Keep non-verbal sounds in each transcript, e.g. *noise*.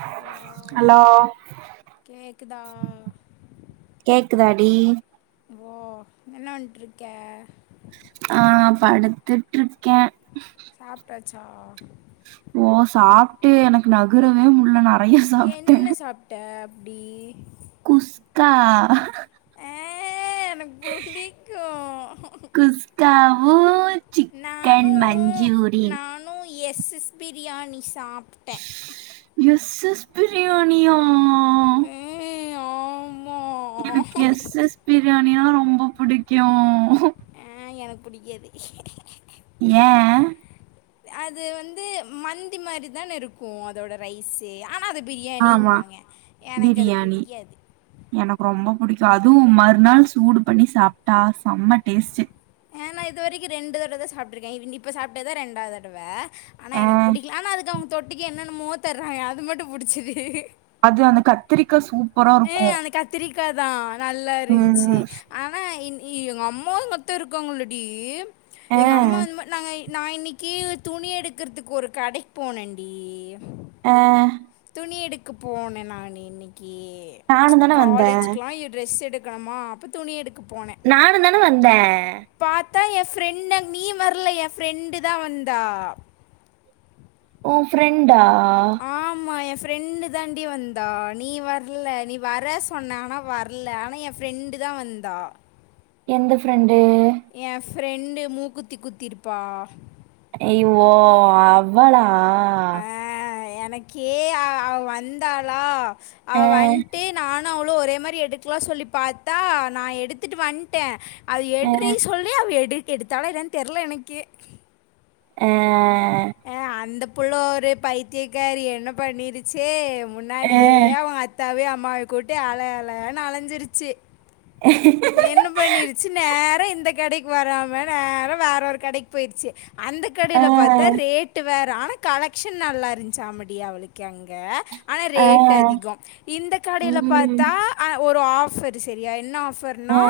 Hello hello கேக்குதா கேக்குதாடி ஓ என்ன வந்துட்ருக்கே ஆ படுத்துட்ருக்கே சாப்டாச்சா ஓ சாப்ட்டு எனக்கு நகுரவே முட்ல நா என்ன சாப்ட அப் ப்டி குஸ்கா ஏ எனக்கு புடிக்கு ஆ நானூ நானூ எஸ் ஸ் பிரியாணிஸ் எஸ் எஸ் பிரியாணியா ம் ஆம் எனக்கு எஸ் எஸ் பிரியா ணியா ரொம்ப பிடிக்கு ஆ எனக்கு புடிக்காது ஏ அது வந்து மந்தி மாரிதான இருக்கு அதோட ரைஸு ஆனா அது பிரியாணின் ஆமா வாங்கே எனக்கு அது பிரியாணி புடிக்காது கு அதுவு மறுநாள் சூடு பண்ணி சாப்ட்டா செம்ம டேஸ்டு ஏ நா இதுரைக்கு ரெண்டு தடவைதா சாப்ட்ருக்கே இப்ப சாப்ட்டதா ரெண்டாவது தடவ ஆனா ஆ எனக்கு புடிக்கல ஆனா அதுக்கு அவங் தொட்டிக்க என்னென்ன மோ தர்றாங்க அது மட்டு பிடிச்சிது அது அந்த கத்திரிக்கா சூப் பரா இருக்கு கதா நல்லா இருந்ச்சு ம் ஆனா இன் ய்யயோ எங்க அம்மா எங்கத்த இருக்காங்களடி ஆ எங்க அம்மா வந்து ம நாங்க நா இன்னைக்கி துணி எடுக்கிறதுக்கு ஒரு கடைக்கு போனன்டி ஆ துணி எடுக்கு போனே நானு இன்னைக்கு நானு தான வந்தே காலேஜுக்குலா ட்ரெஸ் எடு க்கணமா அப்ப துணி எடுக் நானுந்தான வந்தே அதா எ ஃப்ரெண்டு நீ வரல எ ஃப்ரெண்டு தா வந்தா உ ஃப்ரெண்டா ஆ ஃப்ரண்டு தாண்டி வந்தா நீ வர்ல நீ வர்ற சொன்ன ஆனா வர்ல ஆனா எ ஃப்ரெண்டு தா வந்தா எந்த ஃப்ரண்டு ஃப்ரண்டு மூக்குத்தி குத்திருப்பா ஐயோ அவ்வளா ஆ எனக்கே அ அவ வந்தாளா அவ ஆ வந்டு நான் னு அவளோ ஒரே மாரி எடுக்கலா சொல்லி பாத்தா நா எடுத்துட்டு வந்ட்டே அது ஆ எட்ரி சொல்லி அவ எடு எடுத்தாளா என்னனு தெர்ல எனக்கே ஆ ஆ அந்தப் போலோ ஒரே பைத்தியக்காரி என்ன பண்ணிருச்சு ஆ முன்னாடியே அவங்க அத்தாவே அ ம்மாவ கூட்டு அல அலான்னு அலஞ்சிருச்சு என்ன பண்ணிருச்சு நேரா இந்த கடைக் வராம நேரா வேற ஒரு கடைக்கு போயிருச்சு அந்த ஆ கடையில பாத்தா ரேட்டு வேற் ஆனா கலெக்ஷன் நல்லா இருஞ்சா அம்மெடி அவளுக்கு அங்க ஆனா ஆ ரேட் அதிகோ இந்த கடையில ம் பாத்தா ஆ ஒ ஆஃபர் செரியா என்ன ஆஃப் நா ஆ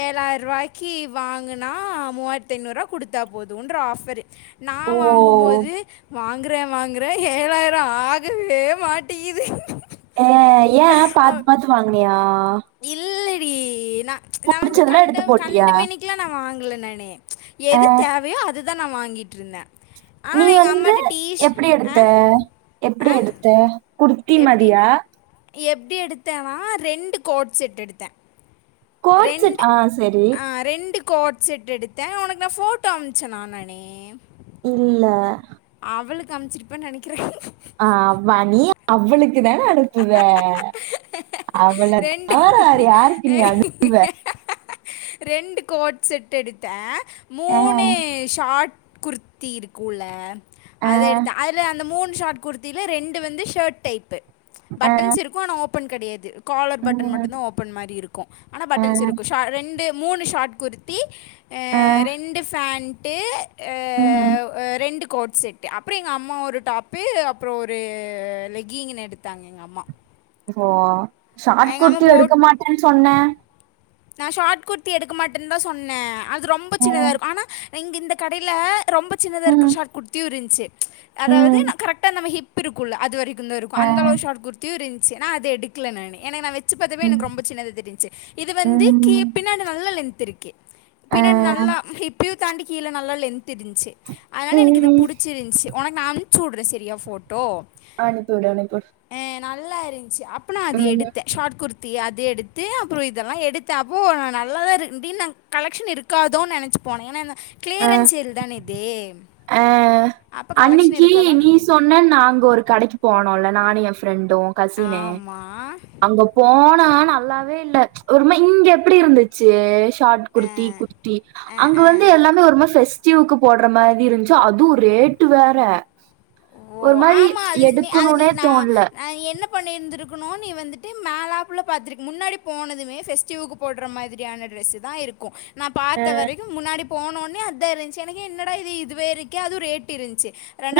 ஏழாயி ருவாய்க்கி வாங்குனா மூவாயிரத்தி ஐநூறு ரூபா குடுத்தா போதுன்ற ஆஃபரு நா ஓ வாங்கும்போது வாங்குறே வாங்குறே ஏழாயிரோ ஆகவே மாட்டிகுது ஆ ஏ பாத்து பாத்து வாங்க்னியா இல்லடி நா நா வந்து புடிச்சதெல்லா கண்ட எடுத்து போட்டியா கண்ட மேனிக்குல்லா நா வாங்குல நானு ஆ எது தேவையோ அது தா நா வாங்கிட்ருந்தே நீ வந்து எப்டி ஆ எடுத்த எப்டி ஆ எடுத்த குர் த்தி மாதியா எப்டி எடுத்தேனா ரெண்டு கோட் செட் எடுத்தே கோட்செட் ஆ சரி ரெண்டு கோட் செட் எடுத்தே உனக்கு நா ஃபோட்டோ அம்ச்சே நா நானு இல்ல அவளுக்கு அம்ச்சிருப்பே நெனைக்கிறே ஆ மா நீ அவ்வுளுக் க்கு தானே அனுப்புவே அவள ரெண்டு தவற வேற யாருக்கு நீ அனுப்புவே ரெண்டு கோட் செட் எடுத்தே ஆ, மூணு ஷாட் குர்த்தி இருக்குல ஆ, அது எடுத்த அதுல அந்த மூன்னு ஷார்ட் குர்த்தில ரெண்டு வந்து ஷர்ட் டைப்பு ஆ, பட்டன்ஸ் இருக்கு ஆனா ஓபண் கெடையாது காலர் பட்டன் ம், மட்டுந்தா ஓப்பன் மாரி இருக்கு ஆனா ஆ, பட்டன்ஸ் இருக்கு ஷ ரெண்டு மூணு ஷார்ட் குர்த்தி ஆ ரெண்டு ஃபேன் டு ஆ ம். ரெண்டு கோட் செட்டு அப்புறோ எங்க அம்மா ஒரு டாப்பு அப்புறோ ஒரு லெக்கிங்கின்னு எடுத்து தாங்க எங்கம்மா ஓ ஷார்ட் குர்த்தி போட் எடுக்க மாட்டேன்னு சொன்னே நான் ஷார்ட் குர்த்தி எடுக்க மாட்டேன்னு தா சொன்னே ஆன ரொம்ப ஆ, சின்னதா இருக்கு ஆனா நீங்க இந்த கடெய்ல ரொம்ப சின்னதா இருக்குற ம், ஷாட் குர்த்தியு இருந் சேரி ம்ச் அதாவது நா ம், கரெக்ட்டா நம்ம ஹிப் ஹிப் இருக்குள்ள அது வரைக் குந்து இருக்கு. ஆ, அந்தளவு ஷாட் குர்த்தியு இருந் சி அத எடுக்குல நானு. ஏன்னா வெச் வெச்சி பாத்தப்பவே ம், எனக்கு ரொம்ப சின்னதா தெரிஞ்ச்சி இப் வந்து கி ம், பின்னாடி நல்ல லென்த் பாத்திருக்கே ஆ, பின்னாடி நல்லா ஹிப்யூ தாண்டி கீழ நல்லா லென்த் தெரிஞ்சிச்சு அதனால எனக்கு இது ம். புடிச்சிருந்துச்சி. உனக்கு நா அனுப் ச்சூட்றே செரியா ஃபோ அனுப்பி விடு, அனுப்பி விடு நல்லா இருந்த்ச்சி அப் ப நா அது எடுத்தே. ஷாட் குர்த் தி அது எடுத்து அப்றொ இது தெல்லா எடுத்தே அப்போ நா நல்லாதா இரு இதீன் நாங் கலெக்ஷன் இருக்காதோன் நெனைச்சி போனே. ஏன்னா என்ன ஆ, க்ளியரன்ஸ் சேல் தான இது ஆ அப்போ கலெக்ஷன் அன்னக்கி இருக்காதோன்னு நீ சொன்னன் நாங்கொரு கடக்கி போனோ நானு என் ஃப்ரெண் டோ கசினு ஆமாம் அங்க போனா நல்லாவே இல்ல ச்ச் ஒருமார் இங்கெப்பிடி இருந்தூச்சி? டாட் ஆ குருத்தி குர்த்தி. ஆ அங்க வந்து ஆ எல்லாமே ஒரு மார் பெஸ்டிவ்க்கு போர்ட்ற மா ரி இருந்ச்சா அதுவு ரேட்டு வேற ஓ ஒரு மாரி ஆமாம் எடுக்கணுனே தோண்ல பண்ணிருந்திருக்குணு நீ வந்துட்டு மேலாப்புல பாத்திருக் முன்னாடி போனதுமே பெஸ்டிவ்க்கு போட்ற மாதிரியான டிரெஸு தா இருக்கோ நா பாத்த அஹ் வரைக்கு முன்னாடி போன ஒன்னே அதா இருந்ச்சி எனக்கு என்னடா இது இதுவே இருக்கே. அதுவு ரேட் இருந்ச்சி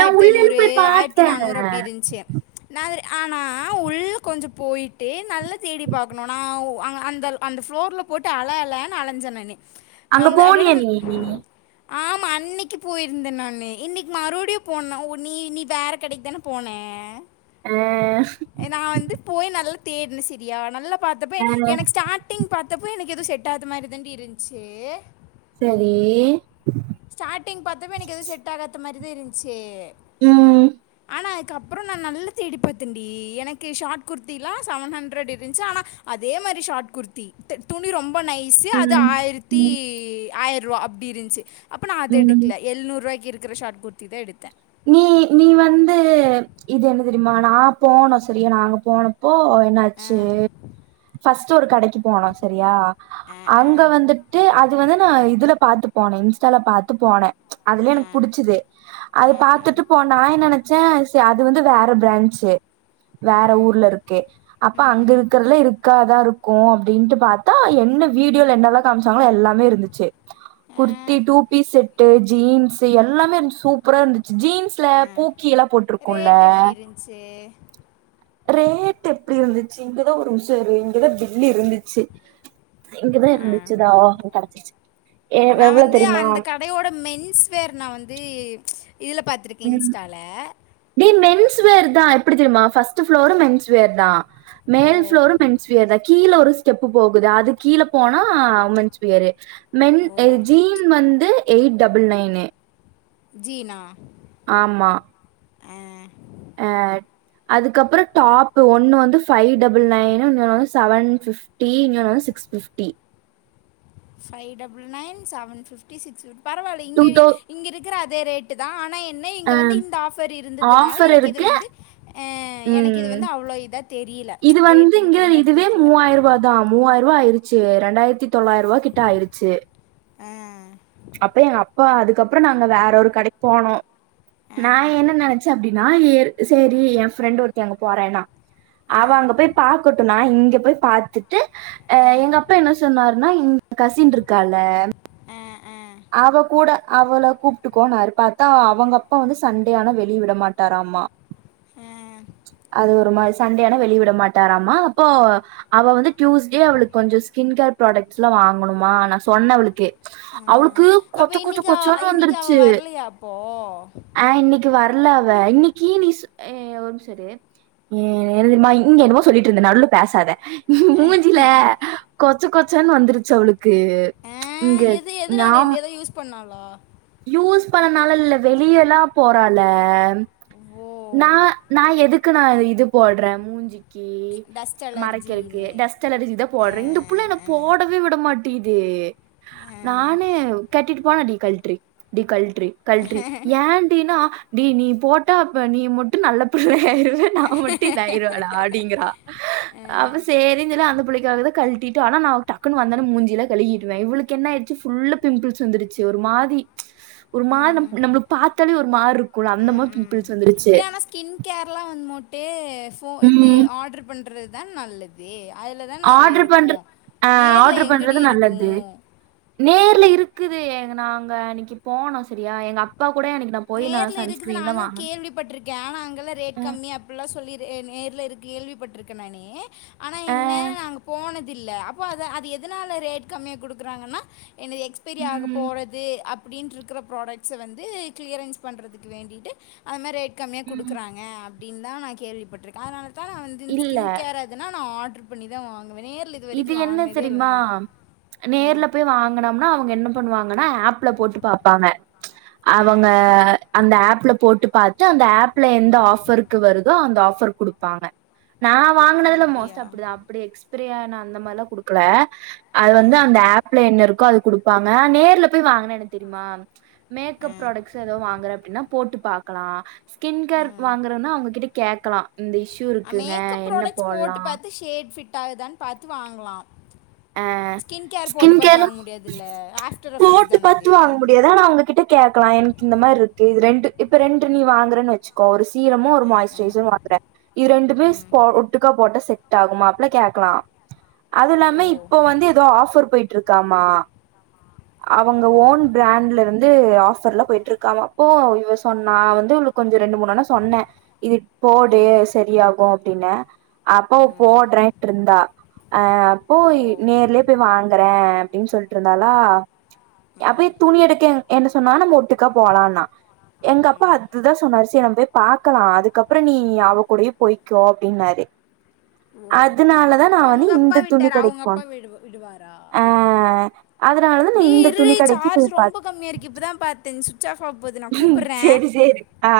நான் தி உள்ளேன்னு ஐந்நூறு, போய் ஆய்ர்த்தி பார்த்தேன் நானூறு அப்டி இருந்ச்சி ச் நா *unintelligible* ஆனா உள்ள கொஞ்சோ போயிட்டு நல்லா தேடி பாக்கணு நா உ அங்க அந்த அந்த ஃப்ளோர்ல் போட்டு அல அலன்னு அலஞ்சே நானு அங்க போனியா நீயி ஆமா அன்னிக்கி போய்ருந்தே நானு இன்னிக் மறுடியு போன உ நீ நீ வேற கடைக்தான போன ம் தேட்ண செரியா நல்லா பாத்தப்ப எனக்கு ஸ்டாடிங் பாத்தப்பு எனக் எதுவு செட் ஆத மாரி தாண்டி இருந்ச்சே செரி ஸாடிங் பாத்தப்ப எனக்கு எது செட் ஆகாத மா தி இருந்ச்சு ம் ஆனா அதுக்கப்புறோ நா நல்ல தேடி பாத்தே டி எனக்கு ஷாட் குர்த்தில்லா செவன் ஹண்ரட் இருந்ச் ஆனா அதே மாரி ஷாட் குர்த்தி த துணி ரொம் ப நைஸு அது உம் ஆய்ரித்தி உம் ஆய் ருவா அப்டி இருந்ச்சு அப்போ நா அது உம் எடுக்குல எழ்நூரூபாய்க்கு இருக் குற ஷாட் குர்தி தா எடுத்தே நீ நீ வந்து இது என்ன தெரியுமா நா போனு சரியா நாங்க போனப் போ என்னாச்சு ஃபஸ்ட்டு ஒரு கடைக்கு போனோ செரியா அங்க வந்துட்டு அ து வந்து நா இதுல பாத்துப் போனே இன்ஸ்டால பாத்து போனே அதுலா எனக்கு புடிச்சுது அது பாத்துட்டு போனா நெனச்சே சே அது வந்து வேற பிரான்ச்சு வேற ஊர்ல இருக்கு அப்ப அங்க இருக்கற்லா இருக்காதா இரு கோ அப்டின்ட்டு பாத்தா என்ன வீடியோல என்னலா காமிச்சாங்களோ எல்லாமே இருந்துச்சு kurti two piece set jeans எல்லாமே இருந்ச் சூப் ப்ரா இருந்து சு ஜீன்ஸ்ல பூக்கி எல்லா போட்ருக்கோல்ல ரேட் எப்படி இருந்துச்சு ரேட் எப்டி இருந்துச்சு இங்கதா ஒரு நிம்ஷோ இரு இங்கதா பில்லு இருந்துச்சு இங்கதா அ இருந்துச்சுதா கெடச்சிருச்சு ஏ நா எவ்ளோ வந்து தெரியுமா அந்த கடையோட மென்ஸ் வேர் நா வந்து இதுல பாத்துருக்கே ம் இன்ஸ்டால டே மென்ஸ் வேர்தா எப்டி தெரியுமா ஃபஸ்ட்டு ஃபளோரு மென்ஸ் வேர் தா ஓ மேல் ஃப்ளோரு மென்ஸ்வியர் தா கீழ ஒரு ஸ்டெப்பு போகுது அது கீழே போனா உமென்ஸ் வேரு மென் ஓ அ ஜீன் வந்து எயிட் டபுள் நைனு ஜீனா ஆ அ அதுக்கப்பறோ டாப் ஒன்னு வந்து ஃபை டபுள் நைன் இன்னொன்னு வந்து சவன் ஃபிஃப்டி இன்னொன்னு வந்து six fifty five double nine seven fifty six fifty பரவால்ல டூ இங்கெழி தௌ இங்கருக்குற அ இதே ரேட்டு தா ஆனா எ ன்ன இங்க ஆ வந்து இந்த ஆஃபர் இருந்ததுனால ஆஃபர் எனக்கு இது இருக்கு வந்து அ எனக்கு இது ம் வந்து அவ்ளோ இதா தெ இது வந்து இங்க இதுவே மூவாயிரூவாதா மூவாயிருவா ஆயிரு ச்சு ரெண்டாயிரத்தி தொள்ளாயிருவா கிட்ட ஆயிருச்சு ஆ அப்போ அப்பா அதுக்கப்புறோ நாங்க வேற ஒரு கடைக் போனோ நா ஆ என்ன நெனச்சே அப்டின்னா எரு சரி எ ஃப்ரெண்ட் ஒருத்தி அங்க போறேன்னா அவ அங்க போய் பாக்கட்டு நா இங்க போய் பாத்துட் டு அ எங்க அப்பா என்ன சொன்னாருனா இங் கசின்ருக்கால ஆ ஆ அவள கூப்டுக்கோனாரு பாத்தா அவங்க அப்பா வந்து சண்டே ஆனா வெளிய விட மாட்டாராமா ஆ அது ஒரு மாரி சண்டேஆனா வெளிய விட மாட்டாராமா அப்போ அவ வந்து டியூஸ்டே அவளுக்கு கொஞ்சோ ஸ்கின் கேர் ப்ராடக்ட்ஸ்ல்லா வாங்கணுமா நா சொன்னே அவளுக்கு ஆ அவளுக்கு அப்போ கொச்ச கொச்ச இன்னைக்கு அவ- கொச்சன்னு இன்னைக்கு வந்துருச்சு அவள் வரலையா அப்போ அ இன்னைக் வரலஅவ இன்னைக்கி நீ ஒரு நிமிஷோ இரு இங்க என்னமோ சொல்லிட்டுருந்த நடுல பேசாத மூஞ்சில கொத் கொச்ச கொச்சனு வந்துருச்சு அவளுக் க்கு இங்க துனால எதோ யூஸ் ப பண்ணாளா யூஸ் பண்ணனால இல்ல வெளியெல்லா போறால ஓ நா நா எதுக் க்கு நா இது போட்றே மூஞ்சி கி டஸ்ட் மறைக்கருக்கு அலர்ஜின்னு டஸ்ட் அலர்ஜி தா ஆ போடுறே இந்த புள்ள என்ன ஆ போடவே விட மாட் குது ஆ நானு கட்டிட்டு போனா டிகலட்ரி டிகல்ட் கல்ட்ரி கல்ட்ரி ஏன்டினா டி நீ போட்டா ப்ப நீ மட்டும் நல்ல பிள்ளயாரு நா மட்டு இதயிரலா அப்டிங்கறா அப்ப சேரினு சொல்லி அந்த பிள்ளக்காகதா கல்ட்டிட் ஆனா நா டக்குன்னு வந்தோனே மூஞ்சிலா கழுகிடுவே இவளுக்கு என்ன ஆயிர்ச்சு ஃபுல்லா பிம்பிள்ஸ் வந்துருச்சு ஒரு மாதி ஒரு மாரி நம் நம்மளுக்கு பார்த்தாலே ஒரு மாரி இருக்கும்ல அந்த மாதிரி ஏ ஆனா ஸ்கின் கேர் எலாம் வந்து முட்டு இது ம் ஆர்டர் பண்றது தான் நல்லது அதில் தான் நிறைய ஆர்டர் பண்ற இருக்கும் ஆஹ் நேரில் ஆர்டர் பண்றது எங்கடி நல்லது இருக்கும் நேர்ல இரு இருக்குது நாங்க அன்னைக்கு போனம் சரியா எங்க அப்பாக்கு நேர்ல இருக்குது நானும் கேள்விப்பட்டிருக்கேன் ஆனா அங்கெல்லாம் ரேட் கம்மி அப்படில்லாம் சொல்லி நேர்ல இருக்கு கேள்விப்பட்டிருக்கேன் நானே ஆனா ஆ என்ன நாங்க போனது இல்ல அப்போ அத அது எதனால ரேட் கம்மியா குடுக்குறாங்கன்னா என்னது எக்ஸ்பீரி ஆக ம் போகிறது அப் அப்படின்னு இருக்கிற ப்ராடக்ட்ஸ வந்து கிளியரன்ஸ் பண்றதுக்கு வேண்டிட்டு அது மாதிரி ரே கம்மியா ம் கொடுக்குறாங்க இதான் நான் கேள்விப்பட்டிருக்கேன் அதனால் நான் வந்து இந்த இல்ல ஸ்கின் கேர் அதுனா நான் ஆர்டர் புஸ் பண்ணி தான் வாங்க இது என்ன தெரியுமா அ நேர்ல போய் வாங்கனம்னா அவங்க என்ன பண்ணுவாங்கன்னா ஆப் ல போட்டு பாப்பாங்க அ அவங்க அந்த ஆப் ஆப்ல போட்டு பாத்து அந்த ஆப்ல எந்த ஆஃபருக்கு வருதோ அந்த ஆஃபர் கொடுப்பாங்க நான் வாங்கினதுல மோஸ்ட் அப்டியா அப்படிதான் அப்படி எக் *unintelligible* நான் அந்த மாதிரிலாம் குடுக்கல அது அ வந்து அந்த ஆப்ல என்ன இருக்கோ அது குடுப்பாங்க நேர்ல போய் வாங்கினேன்னு தெரியுமா மேக்கப் அ புராடக்ட்ஸ் எதோ வாங்குற அப்படின்னா போட்டு பார்க்க பாக்கலாம் ஸ்கின் கேர் வாங்குறன்னா அவங்ககிட்ட கேக்கலாம் இந்த இஷ்யூ இருக்குங்க என்ன போடலாம் ட்டாகு தன் பாத்து வாங்லா அ ஸ்கின் பார்த்து கேர் வாங்க முடியாதுல்ல ஆஃப்டர் எஃபெக்ட்ஸ் போட்டு தானே பாத்து அது வாங்க முடியாது ஆனா அவங்ககிட்ட கேக்லா எனக்கு இந்த மார்ருக்கு இது ரெண்டு இப்ப ரெண்டு நீ வாங்குறன் வெச்க்கோ ஒரு சீரமு ஒரு ஆ ஆ மாய்ஸ்ட்சுரேசரு வாங்கற இது ரெண்டுமே ம். ஒட்டுக்கா போட்டா செட் ஆகுமா அப்பலா கேக்கலா அது ஓ இல்லாமே போ வந்து எதோ ஆஃபர் போய்ட்ருக்காமா அவங்க ஓ ஓன் பிராண்ட்ல இருந்து ஆஃபர்ல போயிட்டிருக்காமா போ இவ சொன்னா வந்து இவளுக்கு கொஞ்சோ ரெண்டு மூணு எடோ சொன்னே இது போடு ம் சரியாகு அப்டின்ன அப்போ ம் போடுறேட்ருந்தா அ ஓ போயி நேர்லயே போய் வாங்குறே அப்டின் சொல்லிட்ருந்தாலா நா ம் போயி துணி எடுக்க எண்ட சொன்னா நம்ம ஒட்டுக்கா போலானா எங்க அப்பா அதுதா சொன்னாரு சே நா போ பாக்கலா அதுக்கப்புற நீ அவ கூடையே போய்க்கோ அப்டின்னாரு ஓ அதுனாலதா நா வந்து இந்த துணி கடைக் பா விடு விடுவாரா அதனாலதா நா டி இந்த இரு துணி டி கடைக்கு சார்ஜ் போய் ரொம்ப பாத்தே கம்மியா இருக்கு இப்பதா பாத்தே *unintelligible* சுட்ச் ஆஃப் ஆவா போது நா கூப்புட்றே சேரி சேரி ஆ